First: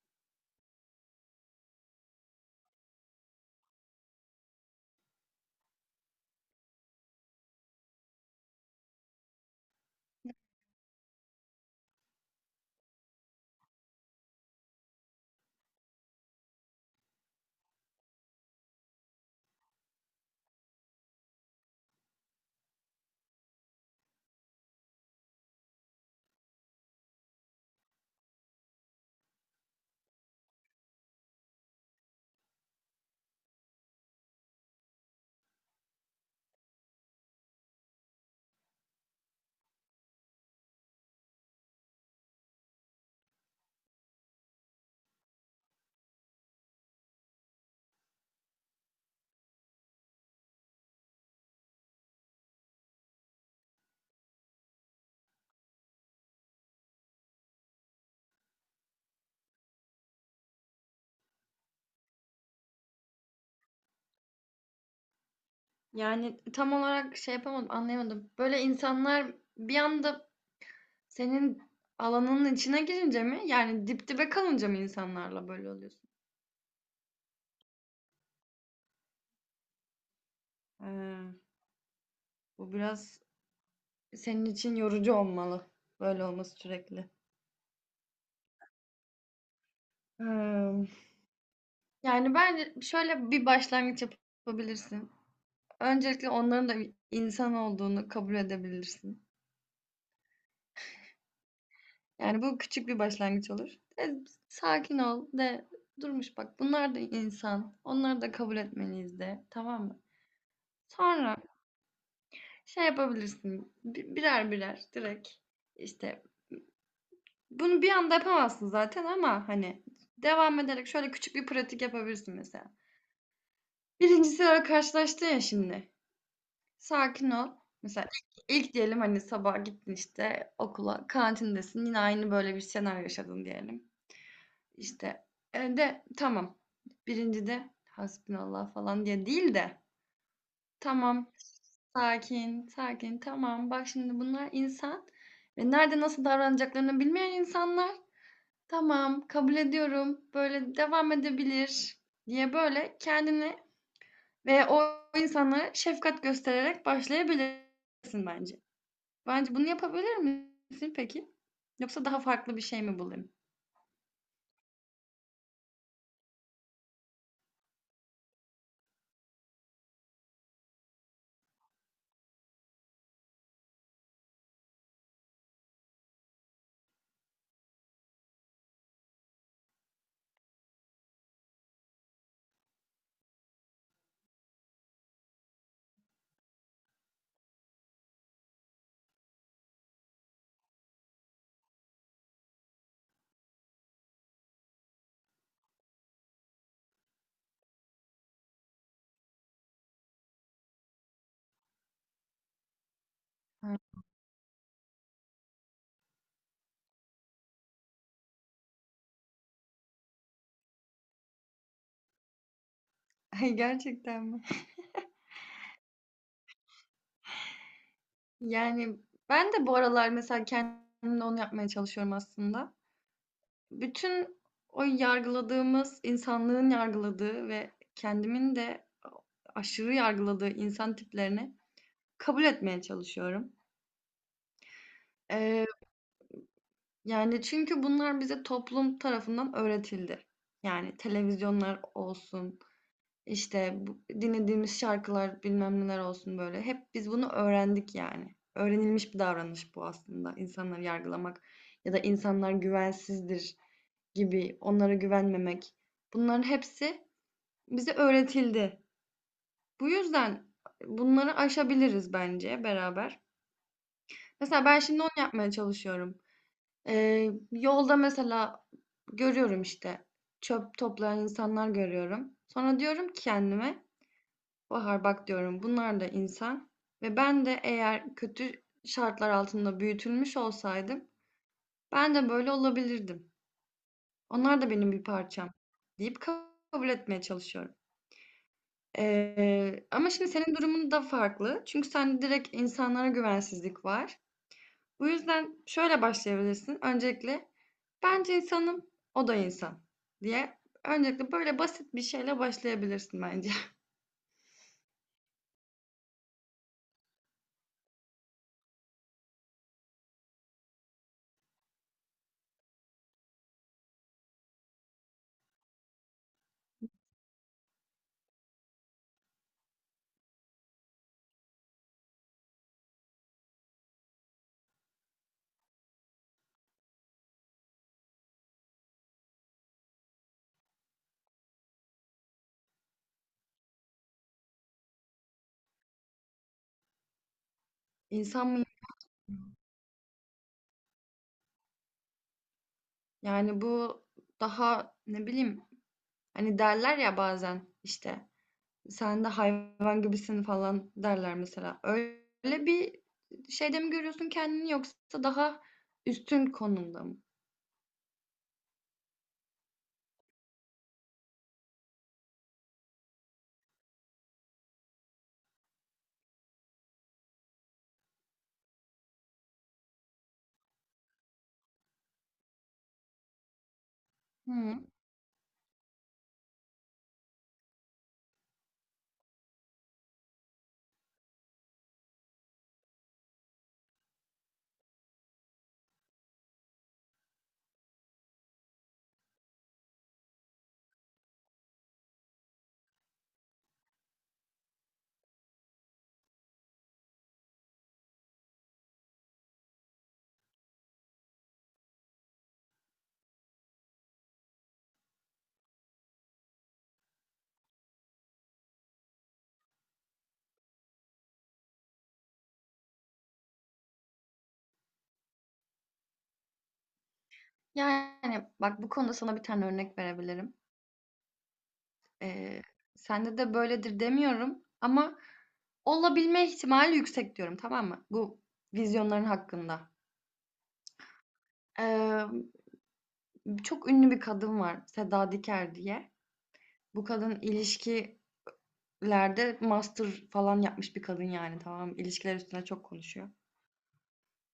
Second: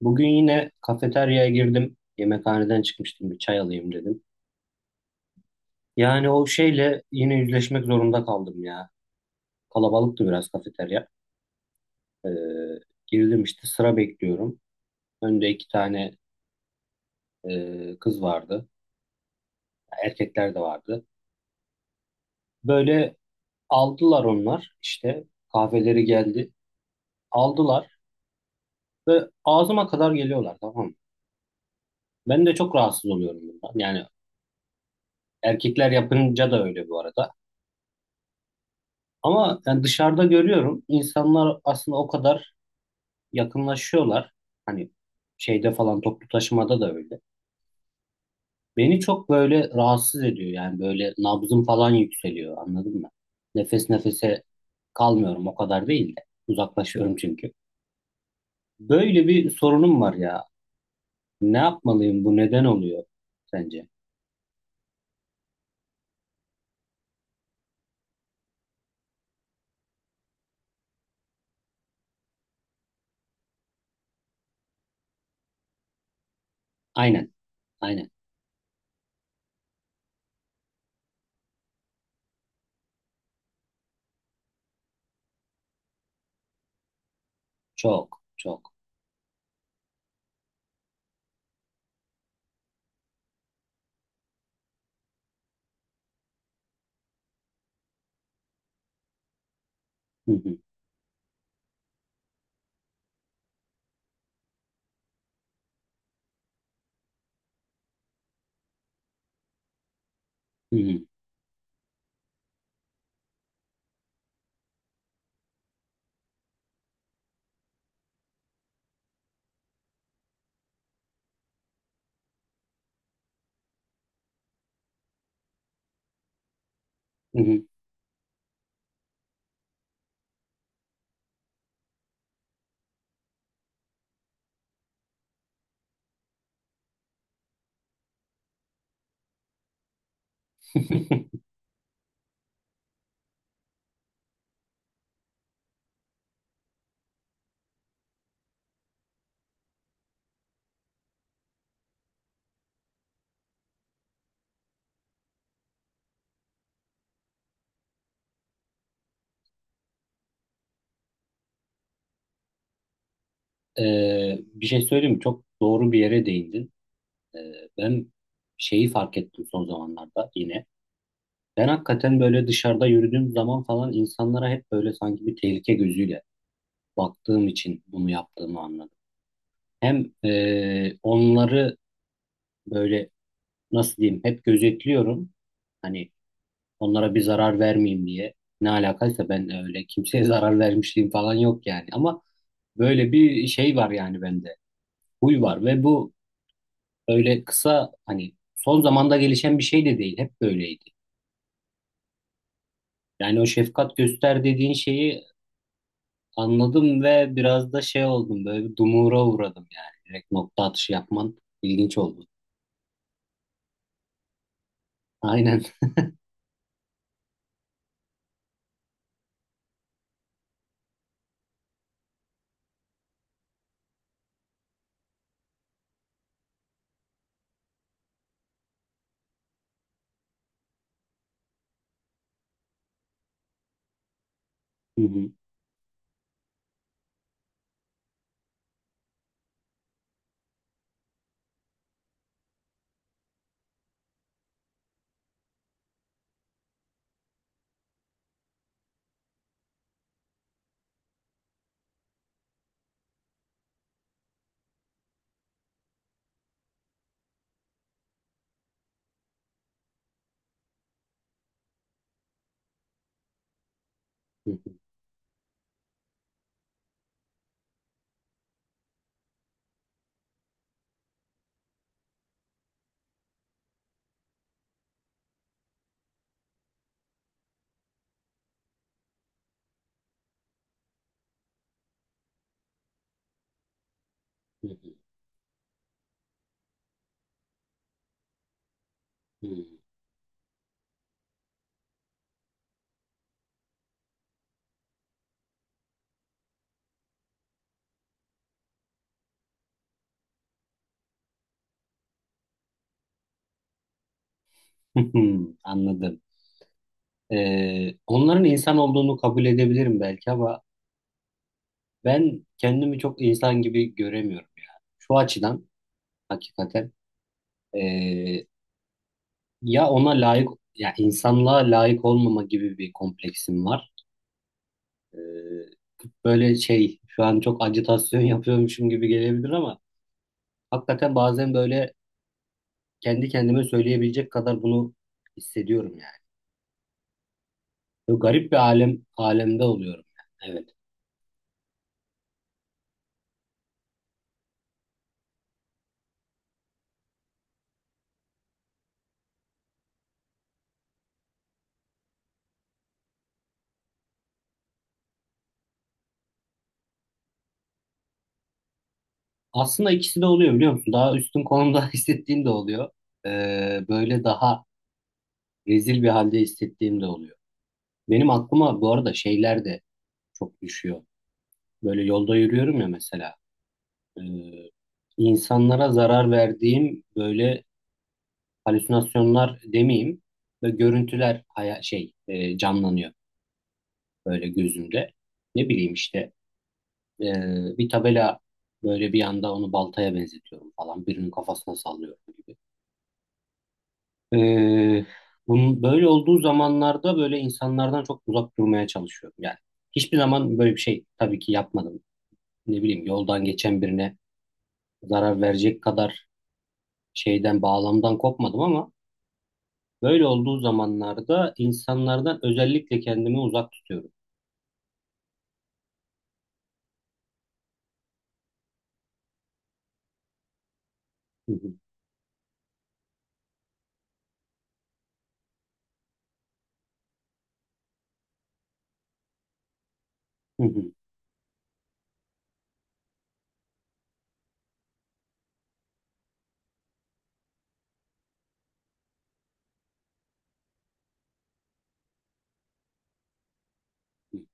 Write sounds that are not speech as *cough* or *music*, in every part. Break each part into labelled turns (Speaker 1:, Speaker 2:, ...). Speaker 1: Bugün yine kafeteryaya girdim. Yemekhaneden çıkmıştım. Bir çay alayım dedim. Yani o şeyle yine yüzleşmek zorunda kaldım ya. Kalabalıktı biraz kafeterya. Ee, girdim işte, sıra bekliyorum. Önde 2 tane kız vardı. Erkekler de vardı. Böyle aldılar onlar işte. Kahveleri geldi. Aldılar ve ağzıma kadar geliyorlar, tamam mı? Ben de çok rahatsız oluyorum bundan. Yani erkekler yapınca da öyle bu arada. Ama yani dışarıda görüyorum, insanlar aslında o kadar yakınlaşıyorlar. Hani şeyde falan, toplu taşımada da öyle. Beni çok böyle rahatsız ediyor, yani böyle nabzım falan yükseliyor, anladın mı? Nefes nefese kalmıyorum, o kadar değil de uzaklaşıyorum çünkü. Böyle bir sorunum var ya. Ne yapmalıyım, bu neden oluyor sence?
Speaker 2: Yani tam olarak şey yapamadım, anlayamadım. Böyle insanlar bir anda senin alanının içine girince mi? Yani dip dibe kalınca mı insanlarla böyle oluyorsun?
Speaker 1: Aynen. Aynen.
Speaker 2: Ee, Bu biraz senin için yorucu olmalı böyle olması sürekli.
Speaker 1: Çok çok.
Speaker 2: Hmm, Yani bence şöyle bir başlangıç yapabilirsin. Öncelikle onların da bir insan olduğunu kabul edebilirsin.
Speaker 1: Hı hı.
Speaker 2: Yani bu küçük bir başlangıç olur. E, Sakin ol de durmuş bak bunlar da insan. Onları da kabul etmeliyiz de tamam mı?
Speaker 1: Hı hı.
Speaker 2: Sonra şey yapabilirsin birer birer direkt işte bunu bir anda yapamazsın zaten ama hani devam ederek şöyle küçük bir pratik yapabilirsin mesela. Birincisi öyle karşılaştın ya şimdi. Sakin
Speaker 1: Hı
Speaker 2: ol.
Speaker 1: hı.
Speaker 2: Mesela ilk diyelim hani sabah gittin işte okula kantindesin yine aynı böyle bir senaryo yaşadın diyelim. İşte de tamam. 1.'de hasbinallah falan diye değil de tamam,
Speaker 1: *laughs*
Speaker 2: sakin, sakin, tamam. Bak şimdi bunlar insan ve nerede nasıl davranacaklarını bilmeyen insanlar. Tamam, kabul ediyorum. Böyle devam edebilir diye böyle kendini ve o insanlara şefkat göstererek başlayabilirsin bence. Bence bunu yapabilir misin peki? Yoksa daha farklı bir şey mi bulayım?
Speaker 1: Bir şey söyleyeyim mi? Çok doğru bir yere değindin. Ee, Ben şeyi fark ettim son zamanlarda yine. Ben hakikaten böyle dışarıda yürüdüğüm zaman falan insanlara hep böyle sanki bir tehlike gözüyle baktığım için bunu yaptığımı anladım. Hem onları böyle, nasıl diyeyim, hep gözetliyorum. Hani onlara bir zarar vermeyeyim diye. Ne alakaysa, ben öyle kimseye *laughs* zarar vermişliğim falan yok yani. Ama böyle bir şey var yani bende. Huy var ve bu öyle kısa, hani son zamanda gelişen bir şey de değil. Hep böyleydi. Yani o
Speaker 2: Hı.
Speaker 1: şefkat göster dediğin şeyi anladım ve biraz da şey oldum, böyle bir dumura uğradım yani. Direkt nokta atışı yapman ilginç oldu.
Speaker 2: *laughs* Gerçekten mi?
Speaker 1: Aynen.
Speaker 2: Yani ben de bu aralar mesela kendimle onu yapmaya çalışıyorum aslında. Bütün o yargıladığımız, insanlığın yargıladığı ve kendimin de aşırı yargıladığı insan tiplerini kabul etmeye çalışıyorum.
Speaker 1: *laughs* Hı hı,
Speaker 2: Eee, Yani çünkü bunlar bize toplum tarafından öğretildi. Yani televizyonlar olsun, İşte, bu dinlediğimiz şarkılar, bilmem neler olsun böyle. Hep biz bunu öğrendik yani. Öğrenilmiş bir davranış bu aslında. İnsanları yargılamak ya da insanlar güvensizdir gibi onlara güvenmemek. Bunların hepsi bize öğretildi. Bu yüzden bunları aşabiliriz bence beraber.
Speaker 1: hı
Speaker 2: Mesela
Speaker 1: hı,
Speaker 2: ben şimdi onu yapmaya çalışıyorum. Yolda mesela görüyorum işte çöp toplayan insanlar görüyorum. Sonra diyorum ki kendime Bahar bak diyorum bunlar da insan ve ben de eğer kötü şartlar altında büyütülmüş olsaydım ben de böyle olabilirdim. Onlar da benim bir parçam deyip kabul etmeye çalışıyorum.
Speaker 1: hı
Speaker 2: Ama şimdi senin durumun da farklı. Çünkü sende direkt insanlara güvensizlik var. Bu yüzden şöyle başlayabilirsin. Öncelikle bence insanım, o da insan diye. Öncelikle böyle basit bir şeyle başlayabilirsin bence.
Speaker 1: hı. *laughs* Anladım. Onların insan olduğunu kabul edebilirim belki ama ben kendimi çok insan gibi göremiyorum ya. Şu açıdan hakikaten ee, ya ona layık, ya insanlığa layık olmama gibi bir kompleksim var. Ee, Böyle şey şu an çok ajitasyon *laughs* yapıyormuşum gibi gelebilir ama hakikaten bazen böyle kendi kendime söyleyebilecek kadar bunu hissediyorum yani.
Speaker 2: *laughs*
Speaker 1: Böyle
Speaker 2: İnsan
Speaker 1: garip bir
Speaker 2: mı?
Speaker 1: alemde oluyorum yani. Evet.
Speaker 2: Yani bu daha ne bileyim hani derler ya bazen işte sen de hayvan gibisin falan derler mesela. Öyle bir şeyde mi görüyorsun kendini yoksa daha üstün konumda mı?
Speaker 1: Aslında ikisi de oluyor, biliyor musun? Daha üstün konumda *laughs* hissettiğim de oluyor. Böyle daha rezil bir halde hissettiğim de oluyor. Benim aklıma bu arada şeyler de çok düşüyor. Böyle yolda yürüyorum ya, mesela. Ee,
Speaker 2: Hımm.
Speaker 1: insanlara zarar verdiğim böyle, halüsinasyonlar demeyeyim, ve görüntüler canlanıyor böyle gözümde. Ne bileyim işte, e, bir tabela böyle, bir anda onu baltaya benzetiyorum falan, birinin kafasına sallıyorum gibi. E, Bunun böyle olduğu zamanlarda böyle insanlardan çok uzak durmaya çalışıyorum. Yani hiçbir zaman böyle bir şey tabii ki yapmadım. Ne bileyim, yoldan geçen birine zarar verecek kadar şeyden, bağlamdan kopmadım ama böyle olduğu zamanlarda insanlardan özellikle kendimi uzak tutuyorum.
Speaker 2: Yani bak bu konuda sana bir tane örnek verebilirim.
Speaker 1: Hı hı,
Speaker 2: Eee, Sende de böyledir demiyorum ama olabilme ihtimali yüksek diyorum, tamam mı? Bu vizyonların hakkında.
Speaker 1: hı hı,
Speaker 2: Emm, Çok ünlü bir kadın var, Seda Diker diye. Bu kadın ilişki lerde master falan yapmış bir kadın, yani tamam, ilişkiler üstüne çok konuşuyor.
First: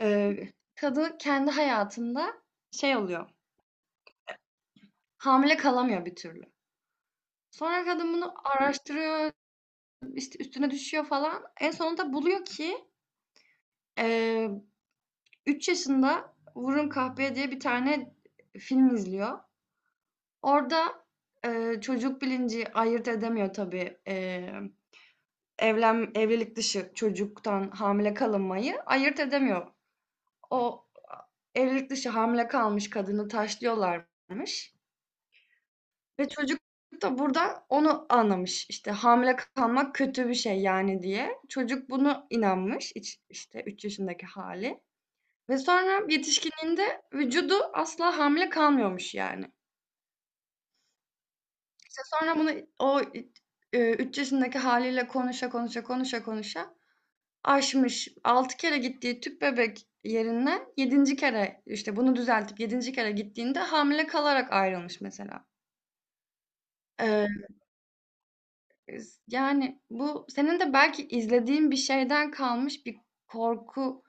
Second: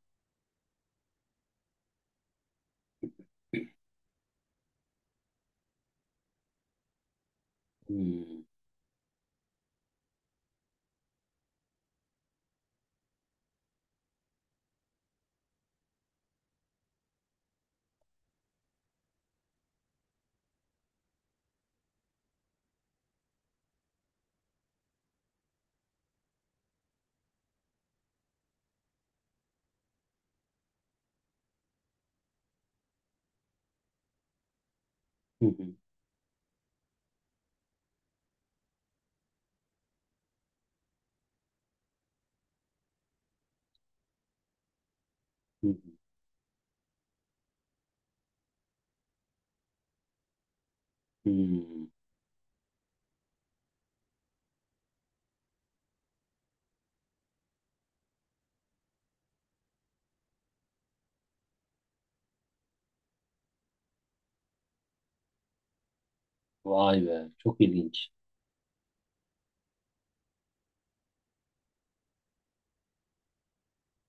Speaker 2: Ee, Kadın kendi hayatında şey oluyor. Hamile kalamıyor bir türlü. Sonra
Speaker 1: hı
Speaker 2: kadın bunu
Speaker 1: hı,
Speaker 2: araştırıyor, işte üstüne düşüyor falan. En sonunda buluyor ki e, 3 yaşında Vurun Kahpeye diye bir tane film izliyor. Orada çocuk bilinci ayırt edemiyor tabii. E, evlen evlilik dışı çocuktan hamile kalınmayı ayırt edemiyor. O evlilik dışı hamile kalmış kadını taşlıyorlarmış
Speaker 1: hı hı,
Speaker 2: ve çocuk da burada onu anlamış. İşte hamile kalmak kötü bir şey yani diye. Çocuk bunu inanmış, işte 3 yaşındaki hali ve
Speaker 1: hı hı,
Speaker 2: sonra yetişkinliğinde vücudu asla hamile kalmıyormuş yani.
Speaker 1: hı. Hı.
Speaker 2: İşte sonra bunu o, 3 yaşındaki haliyle konuşa, konuşa, konuşa, konuşa aşmış. 6 kere gittiği tüp bebek yerinden yedinci kere, işte, bunu düzeltip yedinci kere gittiğinde hamile kalarak ayrılmış mesela.
Speaker 1: Vay be,
Speaker 2: Eee,
Speaker 1: çok ilginç.
Speaker 2: Yani, bu senin de belki izlediğin bir şeyden kalmış bir korku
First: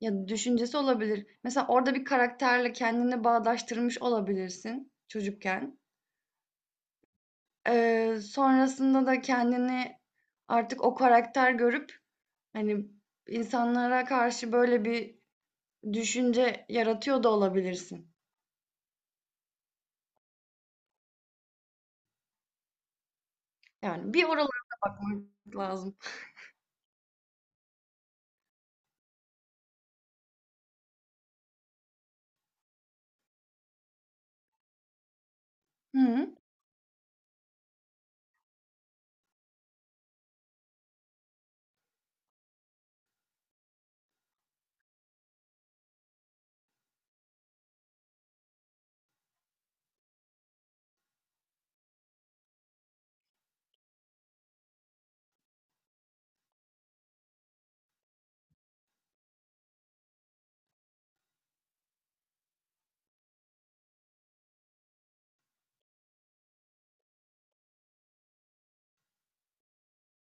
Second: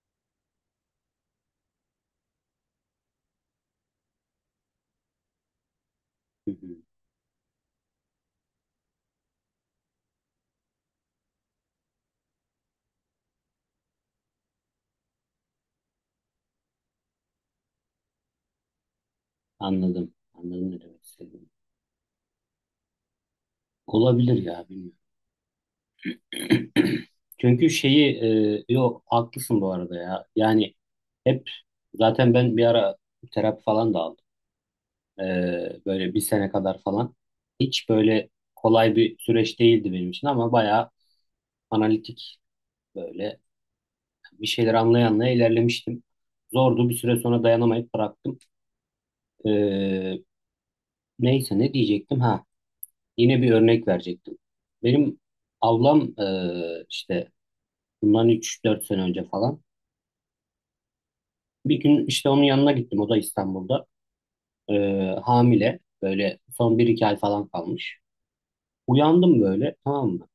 Speaker 2: ya da düşüncesi olabilir. Mesela orada bir karakterle kendini bağdaştırmış olabilirsin çocukken.
Speaker 1: Hı hı.
Speaker 2: Sonrasında da kendini artık o karakter görüp, hani, insanlara karşı böyle bir düşünce yaratıyor da olabilirsin.
Speaker 1: Anladım, anladım ne demek istediğini.
Speaker 2: Yani bir
Speaker 1: Olabilir
Speaker 2: oralara
Speaker 1: ya, bilmiyorum.
Speaker 2: bakmak lazım.
Speaker 1: *clears throat* Çünkü yok, haklısın bu arada ya. Yani hep, zaten ben bir ara terapi falan da aldım. E,
Speaker 2: Hı
Speaker 1: Böyle bir
Speaker 2: hı.
Speaker 1: sene kadar falan. Hiç böyle kolay bir süreç değildi benim için ama bayağı analitik, böyle bir şeyler anlaya anlaya ilerlemiştim. Zordu, bir süre sonra dayanamayıp bıraktım. Ee, Neyse, ne diyecektim, ha, yine bir örnek verecektim. Benim ablam işte bundan 3-4 sene önce falan bir gün, işte, onun yanına gittim, o da İstanbul'da. Hamile, böyle son bir iki ay falan kalmış. Uyandım böyle, tamam mı?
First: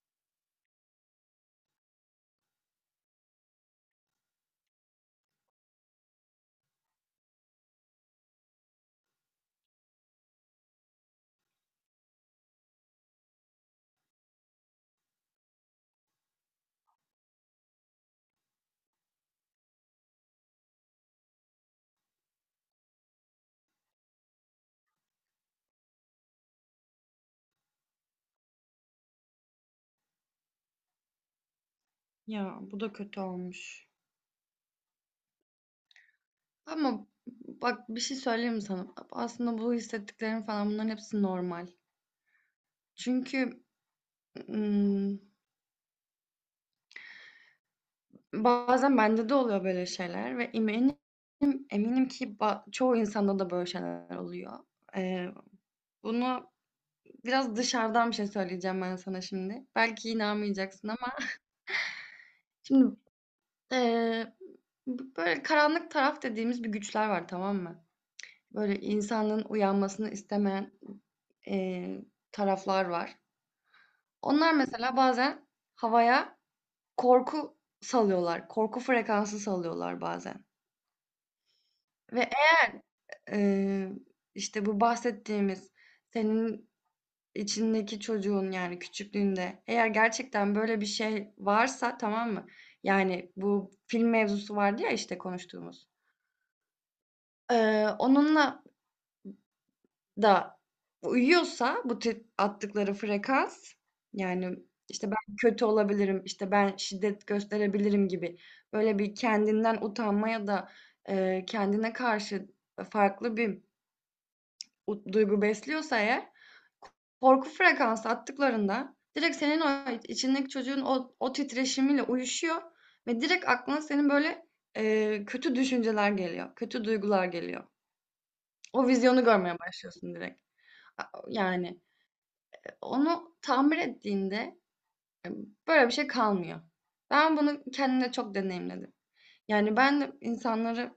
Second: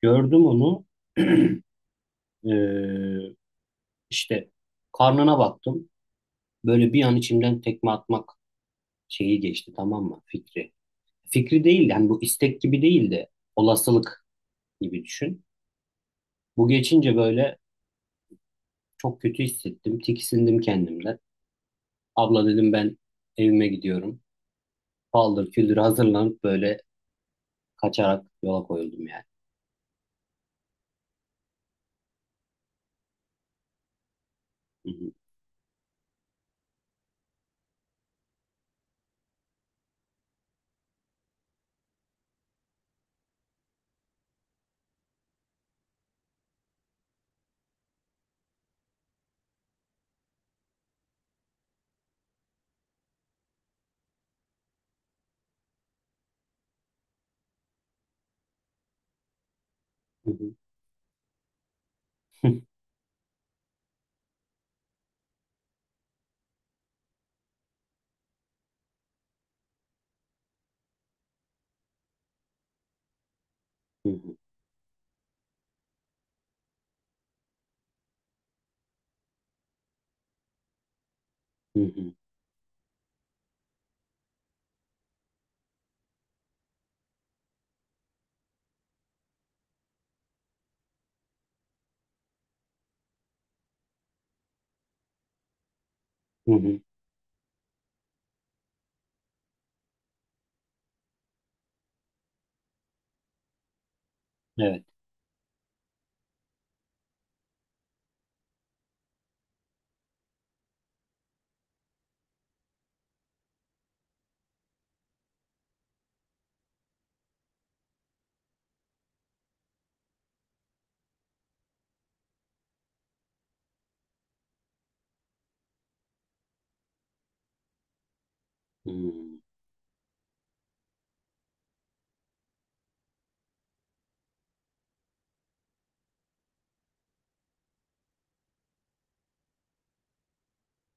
Speaker 1: Gördüm onu. *clears throat* Ee, işte karnına baktım, böyle bir an içimden tekme atmak şeyi geçti, tamam mı, fikri. Fikri değil yani, bu istek gibi değil de olasılık gibi düşün. Bu geçince böyle çok kötü hissettim. Tiksindim kendimden. Abla dedim, ben evime gidiyorum. Paldır küldür hazırlanıp böyle kaçarak yola koyuldum yani.
Speaker 2: Ya bu da kötü olmuş.
Speaker 1: Hı hı,
Speaker 2: Ama bak bir şey söyleyeyim mi sana? Aslında bu hissettiklerim falan bunların hepsi normal. Çünkü ım, bazen bende de oluyor böyle şeyler ve eminim ki çoğu insanda da böyle şeyler oluyor. Ee, Bunu biraz dışarıdan bir şey söyleyeceğim ben sana şimdi. Belki
Speaker 1: hı
Speaker 2: inanmayacaksın ama şimdi Eee, böyle karanlık taraf dediğimiz bir güçler var, tamam mı? Böyle insanın uyanmasını istemeyen, eee, taraflar var.
Speaker 1: hı,
Speaker 2: Onlar mesela bazen havaya korku salıyorlar, korku frekansı salıyorlar bazen
Speaker 1: hı hı,
Speaker 2: ve eğer, eee, işte bu bahsettiğimiz senin içindeki çocuğun, yani küçüklüğünde eğer gerçekten böyle bir şey varsa, tamam mı? Yani bu film mevzusu vardı ya, işte, konuştuğumuz.
Speaker 1: hı hı,
Speaker 2: Onunla da uyuyorsa bu tip attıkları frekans, yani,
Speaker 1: Evet.
Speaker 2: işte, ben kötü olabilirim, işte, ben şiddet gösterebilirim gibi böyle bir kendinden utanma ya da, kendine karşı farklı bir duygu besliyorsa eğer, korku frekansı attıklarında direkt senin o içindeki çocuğun o titreşimiyle uyuşuyor ve direkt aklına senin böyle, kötü düşünceler geliyor, kötü duygular geliyor. O
Speaker 1: Hı hı.
Speaker 2: vizyonu
Speaker 1: Evet.
Speaker 2: görmeye başlıyorsun direkt. A yani. Onu tamir ettiğinde e, böyle bir şey kalmıyor. Ben bunu kendimde çok deneyimledim. Yani ben de insanları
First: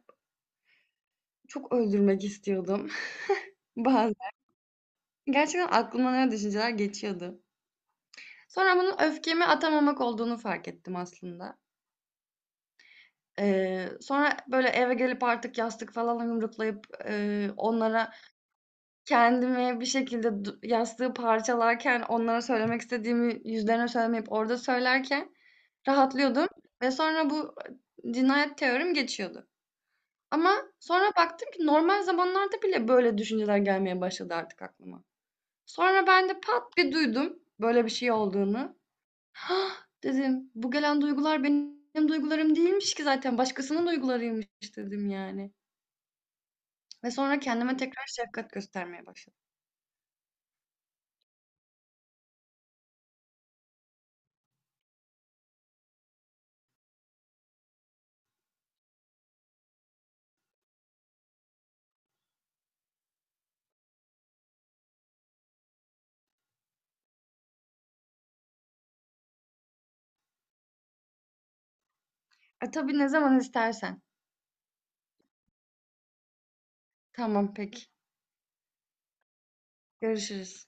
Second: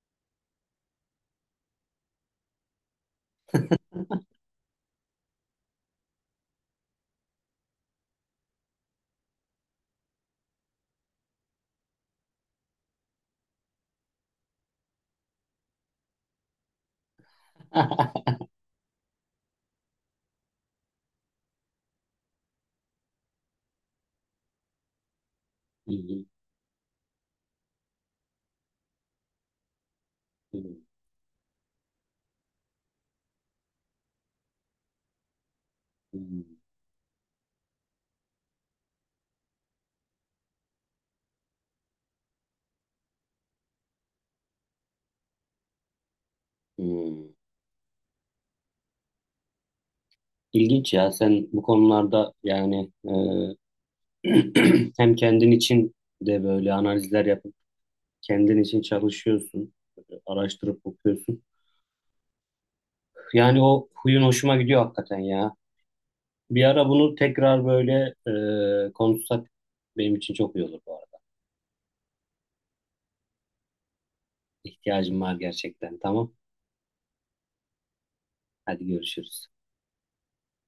Speaker 2: çok öldürmek istiyordum *laughs* bazen. Gerçekten aklımdan öyle düşünceler geçiyordu. Sonra bunun öfkemi atamamak olduğunu fark ettim aslında. Sonra böyle eve gelip artık yastık falan yumruklayıp
Speaker 1: Hı.
Speaker 2: onlara
Speaker 1: *laughs*
Speaker 2: kendimi bir şekilde yastığı parçalarken, onlara söylemek istediğimi yüzlerine söylemeyip orada söylerken
Speaker 1: Hı hı,
Speaker 2: rahatlıyordum ve sonra bu, cinayet teorim geçiyordu.
Speaker 1: hı
Speaker 2: Ama sonra baktım ki normal zamanlarda bile böyle düşünceler gelmeye başladı artık aklıma. Sonra
Speaker 1: hı,
Speaker 2: ben de pat bir duydum böyle bir şey olduğunu. "Hah!" dedim. "Bu gelen duygular benim duygularım değilmiş ki zaten başkasının duygularıymış." dedim yani.
Speaker 1: hı
Speaker 2: Ve
Speaker 1: hı.
Speaker 2: sonra kendime tekrar şefkat göstermeye başladım.
Speaker 1: İlginç ya, sen bu konularda yani *clears throat* hem kendin için de böyle analizler yapıp kendin için çalışıyorsun, araştırıp okuyorsun. Yani o huyun hoşuma gidiyor hakikaten ya. Bir ara bunu tekrar böyle konuşsak benim için çok iyi olur bu arada.
Speaker 2: Tabii ne zaman istersen.
Speaker 1: İhtiyacım var gerçekten. Tamam.
Speaker 2: Tamam, peki.
Speaker 1: Hadi görüşürüz.
Speaker 2: Görüşürüz.